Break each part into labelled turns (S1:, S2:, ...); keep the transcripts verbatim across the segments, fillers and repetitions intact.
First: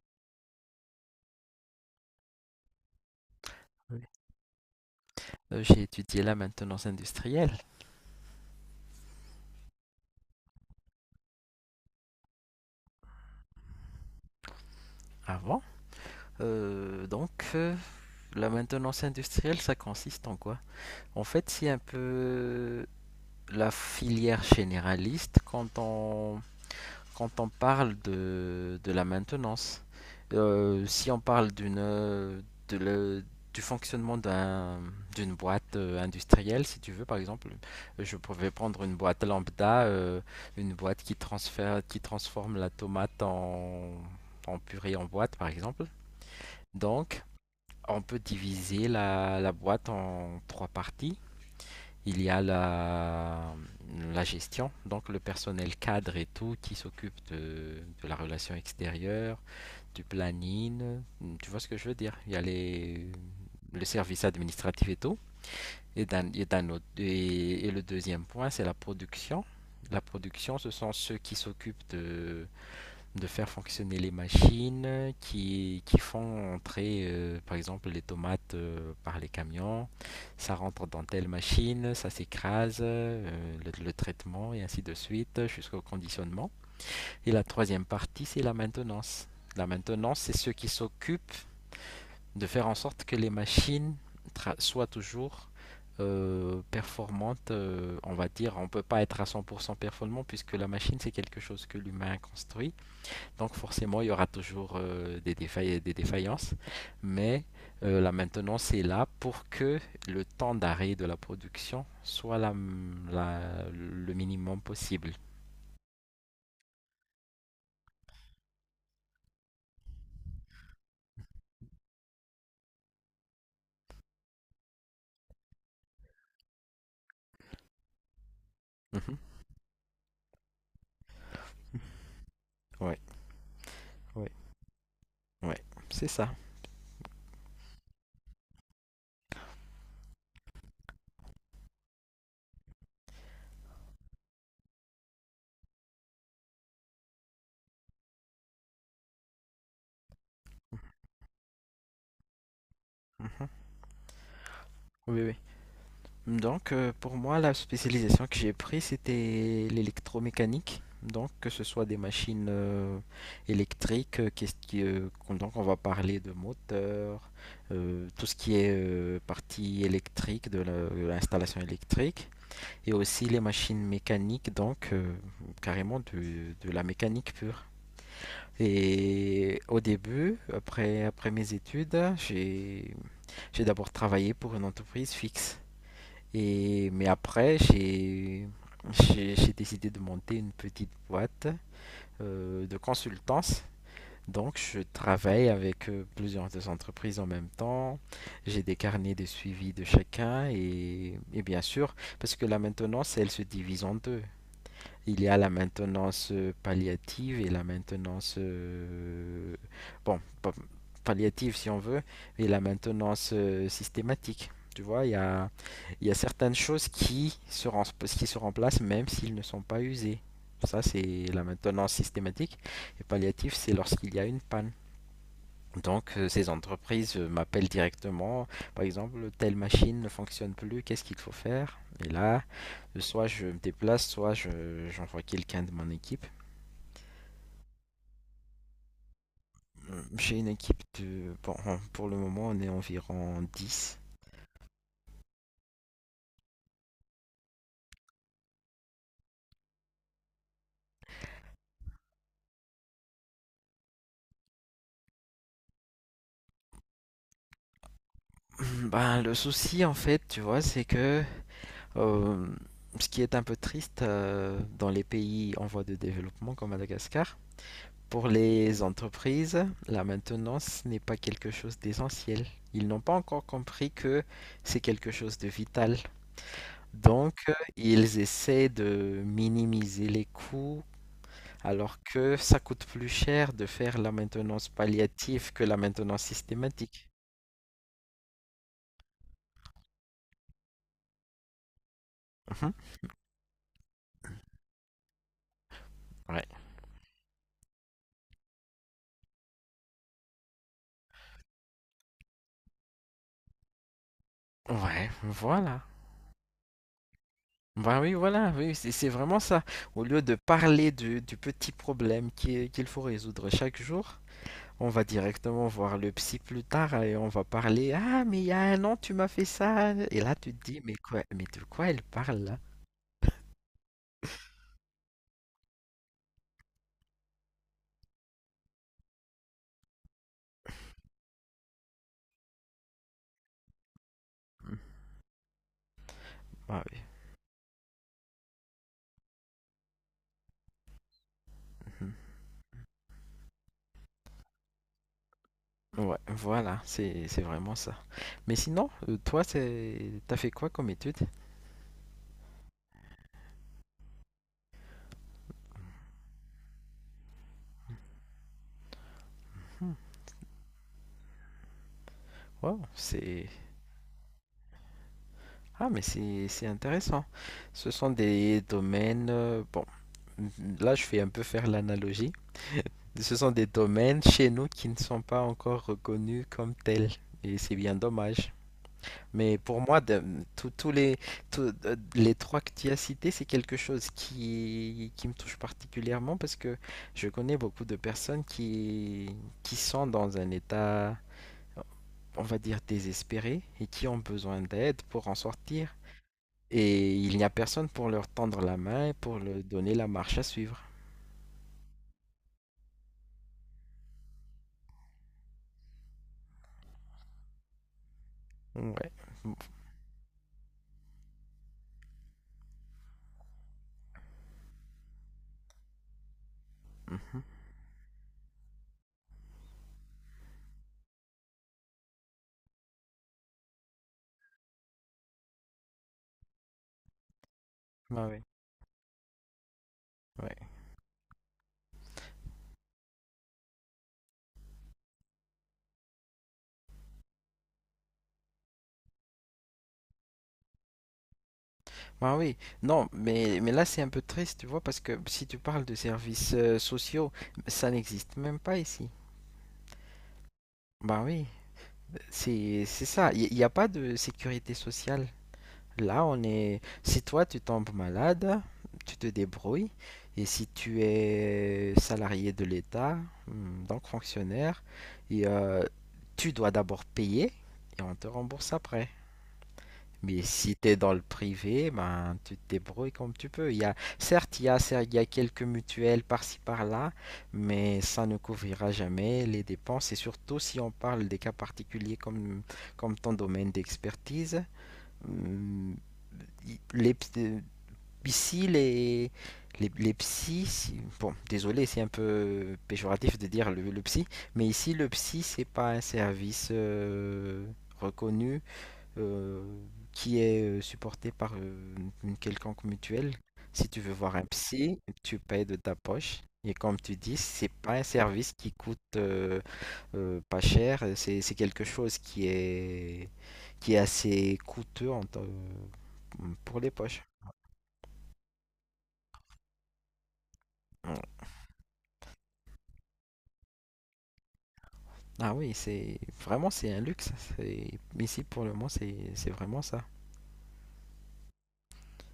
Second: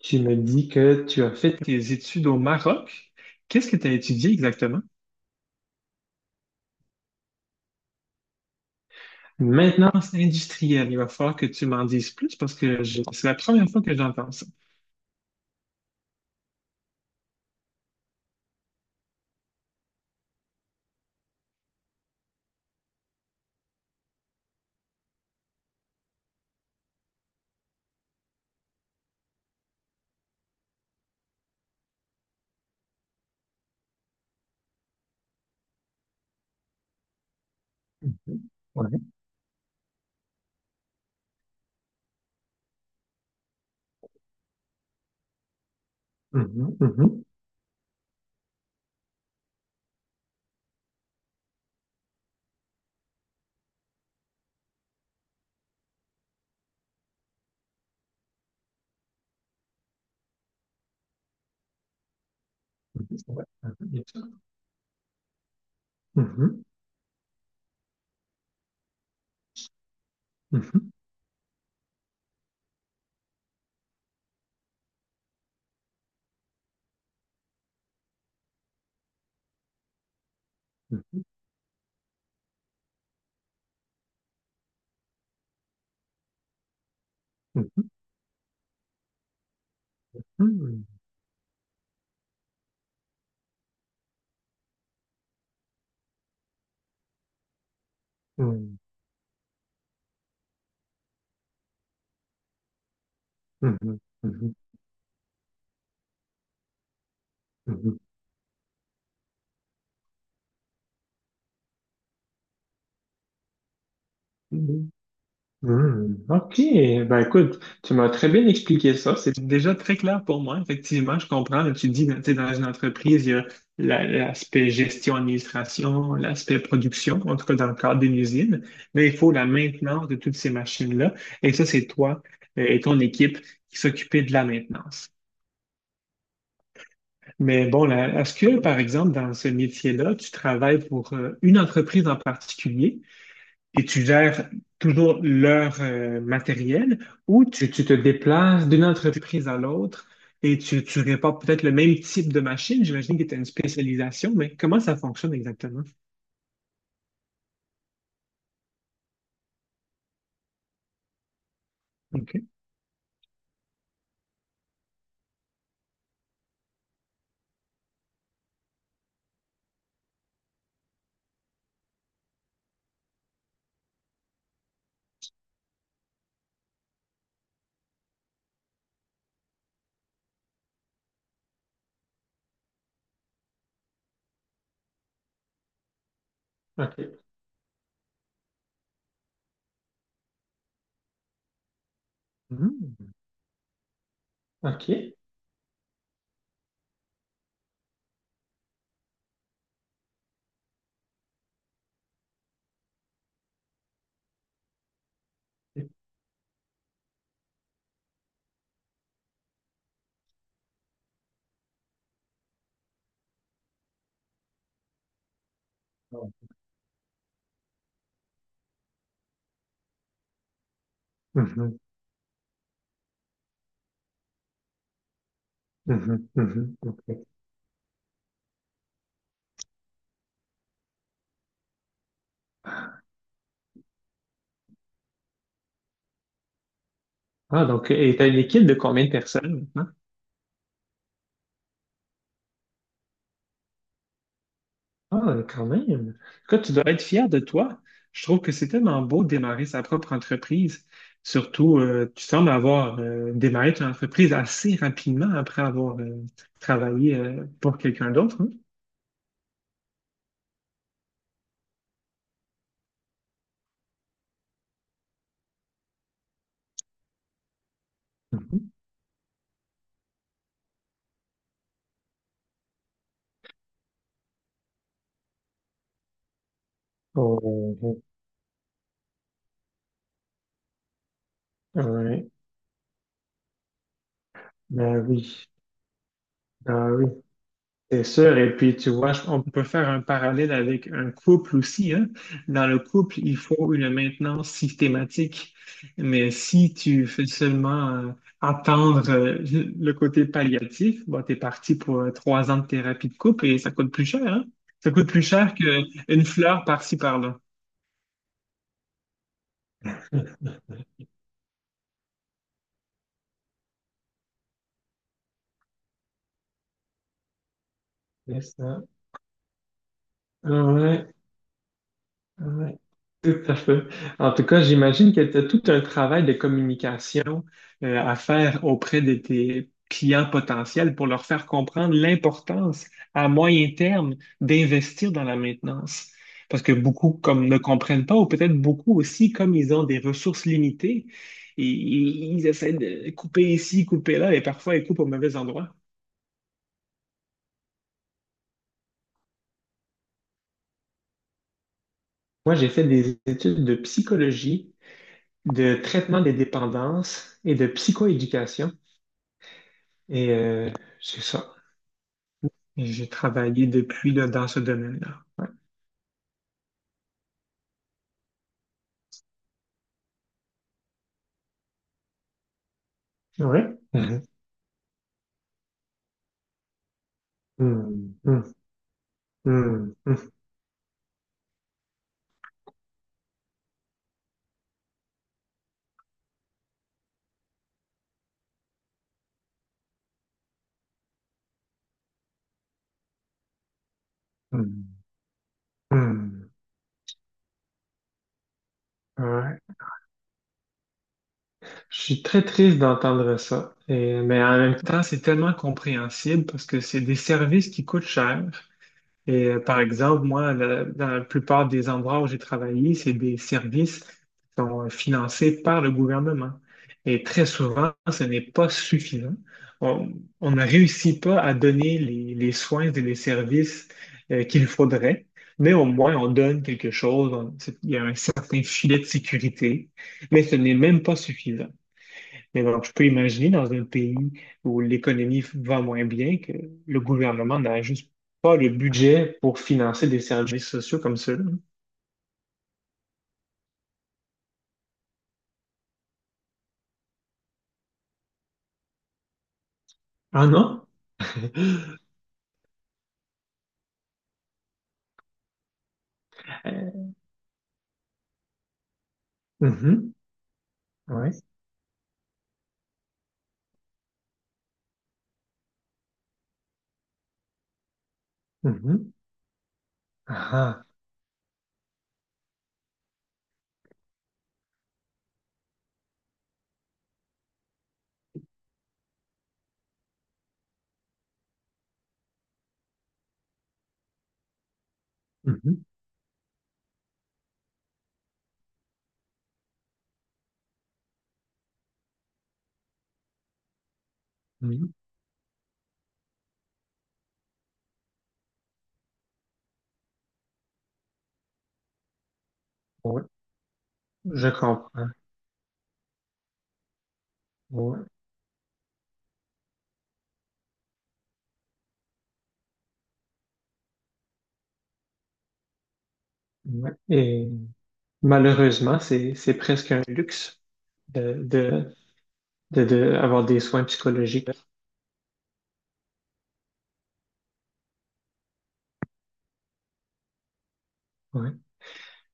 S1: Tu me dis que tu as fait tes études au Maroc. Qu'est-ce que tu as
S2: Oui.
S1: étudié exactement?
S2: Euh, J'ai étudié la maintenance industrielle
S1: Maintenance industrielle. Il va falloir que tu m'en dises plus parce que je- c'est la première fois que j'entends ça.
S2: avant. Euh, donc, euh, la maintenance industrielle, ça consiste en quoi? En fait, c'est un peu la filière généraliste quand on Quand on parle de, de la maintenance, euh, si on parle d'une, euh, de le- du fonctionnement d'un, d'une boîte euh, industrielle, si tu veux, par exemple, je
S1: Mhm.
S2: pouvais prendre
S1: Ouais.
S2: une boîte lambda, euh, une boîte qui transfère, qui transforme la tomate en, en purée en boîte, par exemple.
S1: Mhm,
S2: Donc,
S1: mhm,
S2: on peut diviser la, la boîte en trois parties. Il y a la, la gestion, donc le personnel cadre et tout qui s'occupe de, de la relation extérieure, du planning. Tu vois ce que je veux dire? Il y a
S1: mhm.
S2: les,
S1: Ouais. Mhm,
S2: Le
S1: bien sûr.
S2: service administratif et tout. Et, d'un- et
S1: Mhm,
S2: d'un autre- et- et le deuxième point, c'est la production. La production, ce
S1: mhm,
S2: sont ceux qui s'occupent de, de faire fonctionner les machines qui, qui font entrer, euh, par exemple, les tomates euh, par les camions. Ça rentre dans
S1: mhm,
S2: telle machine, ça s'écrase, euh, le, le traitement et ainsi de suite jusqu'au conditionnement. Et la troisième partie, c'est la maintenance. La maintenance, c'est ceux qui
S1: mhm,
S2: s'occupent de faire en sorte que les machines soient toujours euh, performantes, euh, on va dire. On
S1: mhm.
S2: peut pas être à cent pour cent performant puisque la machine, c'est quelque chose que l'humain construit, donc
S1: Mhm,
S2: forcément, il y aura toujours euh, des défaillances, des défaillances, mais
S1: mhm,
S2: euh, la maintenance est là pour que le temps d'arrêt de la production soit la, la- le minimum
S1: mhm, mhm.
S2: possible.
S1: Hmm, ok, ben écoute, tu m'as très bien expliqué ça. C'est déjà très clair pour moi. Effectivement, je comprends. Là, tu dis, tu sais, dans une entreprise, il y a la- l'aspect gestion, administration, l'aspect production, en tout cas dans le cadre d'une usine, mais il
S2: Mhm.
S1: faut la maintenance de toutes ces machines-là. Et ça, c'est toi euh, et
S2: Ouais,
S1: ton équipe qui s'occupez
S2: ouais,
S1: de la maintenance.
S2: ouais, c'est ça.
S1: Mais bon, la- est-ce que, par exemple, dans ce métier-là, tu travailles pour euh, une entreprise en particulier? Et tu gères toujours leur euh, matériel ou tu, tu te déplaces d'une entreprise à l'autre et
S2: Mhm.
S1: tu, tu répares peut-être le même type de machine. J'imagine que tu as une
S2: Mhm.
S1: spécialisation, mais comment ça
S2: Oui, oui.
S1: fonctionne exactement?
S2: Donc, euh, pour moi, la spécialisation que j'ai prise, c'était l'électromécanique. Donc, que ce soit des
S1: OK.
S2: machines euh, électriques, euh, qu'est-ce qui, euh, qu'on- donc on va parler de moteurs, euh, tout ce qui est euh, partie électrique de la- de l'installation électrique, et aussi les machines mécaniques, donc euh, carrément de, de la mécanique pure. Et au début, après, après mes études, j'ai, j'ai d'abord travaillé pour une entreprise fixe. Et, mais
S1: OK.
S2: après, j'ai j'ai- j'ai décidé de monter une petite boîte euh, de
S1: Mhm.
S2: consultance. Donc, je
S1: OK.
S2: travaille avec euh, plusieurs des entreprises en même temps. J'ai des carnets de suivi de chacun et, et bien sûr, parce que la maintenance, elle se divise en deux. Il y a la maintenance euh, palliative et la maintenance, euh, bon, palliative si on veut, et la maintenance euh, systématique. Tu vois, il y a, il y a certaines choses qui se, rem- qui se remplacent même s'ils ne sont pas usés. Ça, c'est la
S1: Mhm.
S2: maintenance systématique. Et palliative, c'est lorsqu'il y a une panne. Donc, euh,
S1: Mhm.
S2: ces
S1: Mhm.
S2: entreprises
S1: OK.
S2: euh, m'appellent directement. Par exemple, telle machine ne fonctionne plus, qu'est-ce qu'il faut faire? Et là, euh, soit je me déplace, soit je, j'envoie quelqu'un de mon équipe.
S1: Ah, donc, et tu as une équipe de combien de personnes maintenant?
S2: Euh, J'ai une équipe de... bon, on- pour le moment, on est environ dix.
S1: Ah, quand même. Écoute, tu dois être fier de toi. Je trouve que c'est tellement beau de démarrer sa propre entreprise. Surtout, euh, tu sembles avoir euh, démarré ton entreprise assez rapidement après avoir euh, travaillé euh, pour quelqu'un d'autre, hein.
S2: Ben, le souci, en fait, tu vois, c'est que euh, ce qui est un peu triste euh, dans les pays en voie de développement comme Madagascar, pour
S1: Mhm.
S2: les entreprises, la maintenance n'est pas quelque chose d'essentiel. Ils n'ont pas encore compris que c'est quelque chose de vital. Donc,
S1: Oh,
S2: euh,
S1: oh, oh.
S2: ils essaient de minimiser les coûts, alors
S1: Ouais.
S2: que ça coûte plus cher de faire la maintenance
S1: Ben
S2: palliative que la maintenance
S1: oui.
S2: systématique.
S1: C'est sûr, et puis tu vois, je- on peut faire un parallèle avec un couple aussi, hein. Dans
S2: Mhm.
S1: le couple, il faut une maintenance systématique, mais
S2: Ouais.
S1: si tu fais seulement euh, attendre euh, le côté palliatif, bon, t'es parti pour euh, trois ans de thérapie de couple et ça coûte plus cher, hein. Ça
S2: Ouais,
S1: coûte plus cher
S2: voilà.
S1: qu'une fleur par-ci par-là.
S2: Bah oui, voilà, oui, c'est c'est vraiment ça. Au lieu de parler du, du petit problème qui est- qu'il faut résoudre chaque jour, on va directement voir le psy plus tard et on va parler. Ah, mais
S1: C'est
S2: il y a
S1: ça.
S2: un an, tu m'as fait ça. Et là, tu te dis, mais
S1: Ouais.
S2: quoi, mais de quoi elle parle là?
S1: Ouais, tout à fait. En tout cas, j'imagine que tu as tout un travail de communication euh, à faire auprès de tes clients potentiels pour leur faire comprendre l'importance à moyen terme d'investir dans la maintenance. Parce que
S2: Ah oui.
S1: beaucoup comme ne comprennent pas, ou peut-être beaucoup aussi, comme ils ont des ressources limitées, et
S2: Mhm.
S1: ils essaient de couper ici, couper là, et parfois ils coupent au mauvais endroit.
S2: Ouais, voilà, c'est c'est vraiment ça. Mais sinon, euh, toi, c'est t'as fait quoi comme étude?
S1: Moi, j'ai fait des études de psychologie, de traitement des dépendances et de psychoéducation.
S2: Hmm.
S1: Et euh, c'est ça.
S2: Wow,
S1: Et j'ai
S2: c'est
S1: travaillé depuis là, dans ce domaine-là. Ouais.
S2: ah mais c'est c'est intéressant. Ce sont des domaines. euh, Bon, là, je fais un peu faire l'analogie. Ce sont
S1: Oui.
S2: des domaines
S1: Mhm.
S2: chez nous qui ne sont pas encore reconnus comme tels. Et c'est bien
S1: Mhm.
S2: dommage. Mais pour
S1: Mhm.
S2: moi, de-
S1: Mhm.
S2: tous tous les, tous, euh, les trois que tu as cités, c'est quelque chose qui, qui me touche particulièrement parce que je connais beaucoup de personnes qui, qui sont dans un état, on va dire, désespéré et qui ont besoin
S1: Mhm.
S2: d'aide pour en sortir.
S1: Mhm.
S2: Et il n'y a personne pour leur tendre la main et pour leur
S1: Ouais.
S2: donner la marche à suivre.
S1: Je suis très triste d'entendre ça. Et- mais en même temps, c'est tellement compréhensible parce que c'est des services qui coûtent cher.
S2: Ouais.
S1: Et euh, par exemple, moi, la- dans la plupart des endroits où j'ai travaillé, c'est des services qui sont euh, financés par le gouvernement. Et
S2: Mhm.
S1: très souvent, ce n'est pas suffisant. On, on ne réussit pas à donner les, les soins et les services euh, qu'il faudrait, mais au moins on donne quelque chose. On- c'est- il y a un
S2: Ah ouais,
S1: certain filet de sécurité, mais ce
S2: ouais.
S1: n'est même pas suffisant. Mais donc, je peux imaginer dans un pays où l'économie va moins bien que le gouvernement n'a juste pas le budget pour financer des services sociaux comme ceux-là.
S2: Ah oui, non, mais, mais là c'est un peu triste, tu vois, parce que si tu parles de services euh, sociaux, ça n'existe même pas ici.
S1: Ah non?
S2: Bah oui, c'est c'est ça, il n'y a pas de sécurité sociale. Là, on est...
S1: Euh,
S2: Si toi, tu tombes malade, tu te débrouilles,
S1: mhm,
S2: et si tu
S1: ouais,
S2: es salarié de l'État, hmm, donc fonctionnaire, et, euh, tu dois d'abord payer, et on te rembourse après.
S1: mhm,
S2: Mais si
S1: ah,
S2: tu es dans le privé, ben, tu te débrouilles comme tu peux. Il y a, certes, il y a, cer- il y a quelques mutuelles par-ci par-là, mais ça ne couvrira jamais les dépenses. Et surtout si on parle des cas particuliers comme, comme ton domaine d'expertise,
S1: mhm,
S2: hum, i- les, ps- euh, ici, les, les, les psys, si- bon, désolé, c'est un peu péjoratif de dire le, le psy, mais
S1: mhm,
S2: ici, le psy, c'est pas un service euh, reconnu euh, qui est euh, supporté par euh, une quelconque
S1: ouais,
S2: mutuelle. Si tu veux voir un
S1: je
S2: psy,
S1: comprends.
S2: tu payes de ta poche. Et comme tu dis, c'est pas un
S1: Ouais,
S2: service qui coûte euh, euh, pas cher, c'est c'est quelque chose qui est, qui est assez coûteux en te- pour les
S1: ouais.
S2: poches.
S1: Et malheureusement, c'est, c'est presque un luxe de, de, de, de avoir des soins psychologiques.
S2: Ah oui, c'est vraiment c'est un luxe. C'est- Ici pour le moment, c'est c'est vraiment ça.
S1: Ouais,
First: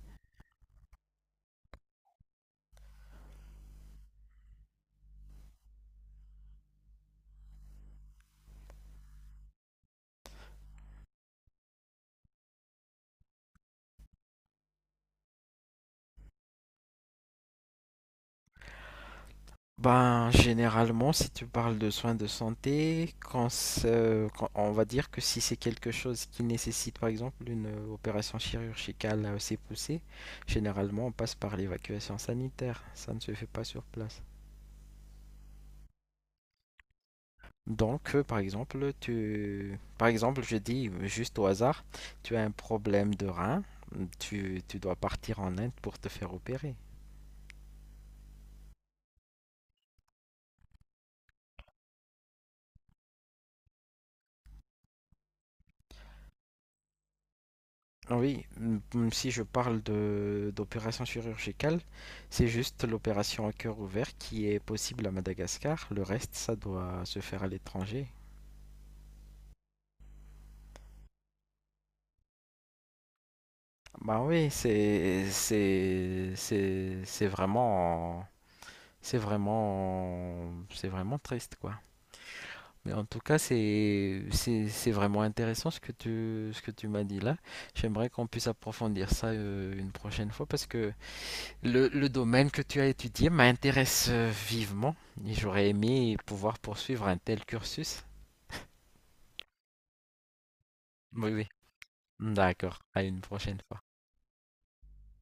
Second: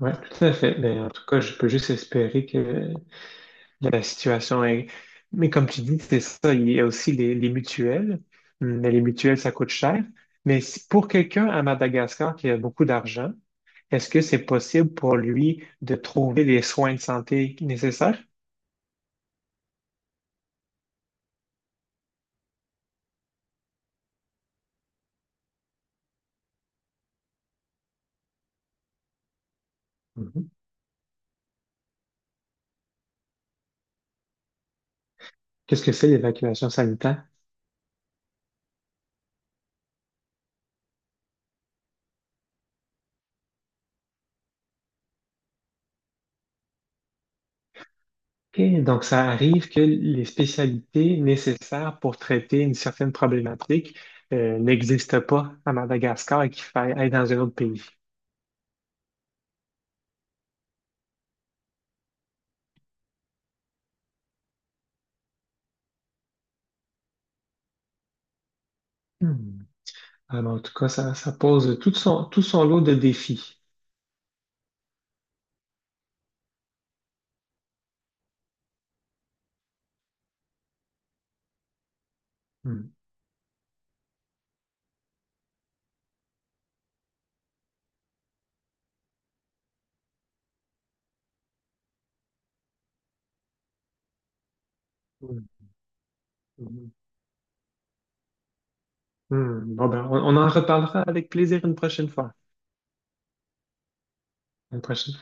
S1: ouais, tout à fait. Mais en tout cas, je peux juste espérer que la situation est... Mais comme tu dis, c'est ça, il y a aussi les, les mutuelles. Hum, Mais les mutuelles, ça coûte cher. Mais si- pour quelqu'un à Madagascar qui a beaucoup d'argent, est-ce que c'est possible pour lui de trouver les soins de santé nécessaires?
S2: Ben, généralement, si tu parles de soins de santé, quand, ce- quand- on va dire que si c'est quelque chose qui nécessite par exemple une euh, opération chirurgicale euh, assez poussée, généralement on passe par l'évacuation sanitaire. Ça ne se fait pas sur place.
S1: Qu'est-ce que c'est l'évacuation sanitaire?
S2: Donc, euh, par exemple, tu, par exemple, je dis euh, juste au hasard, tu as un problème de rein, tu, tu dois partir en Inde pour te faire opérer.
S1: OK, donc ça arrive que les spécialités nécessaires pour traiter une certaine problématique euh, n'existent pas à Madagascar et qu'il faille aller dans un autre pays.
S2: Ah oui, m- m- si je parle de d'opération chirurgicale, c'est juste l'opération à cœur ouvert qui est possible à Madagascar. Le reste, ça doit se faire à l'étranger.
S1: Hmm. Alors, en tout cas, ça, ça pose tout son, tout son lot de défis.
S2: Bah oui, c'est c'est c'est c'est vraiment c'est vraiment c'est vraiment triste quoi. Mais
S1: Hmm.
S2: en tout cas, c'est c'est c'est vraiment intéressant ce que tu ce que tu m'as dit là. J'aimerais qu'on puisse approfondir ça euh, une prochaine fois parce que Le, le domaine que tu as étudié m'intéresse euh, vivement et j'aurais aimé pouvoir
S1: Hmm.
S2: poursuivre un tel cursus.
S1: Hmm, bon ben, on, on en reparlera avec
S2: Oui, oui.
S1: plaisir une prochaine fois.
S2: D'accord, à une prochaine fois.
S1: Une prochaine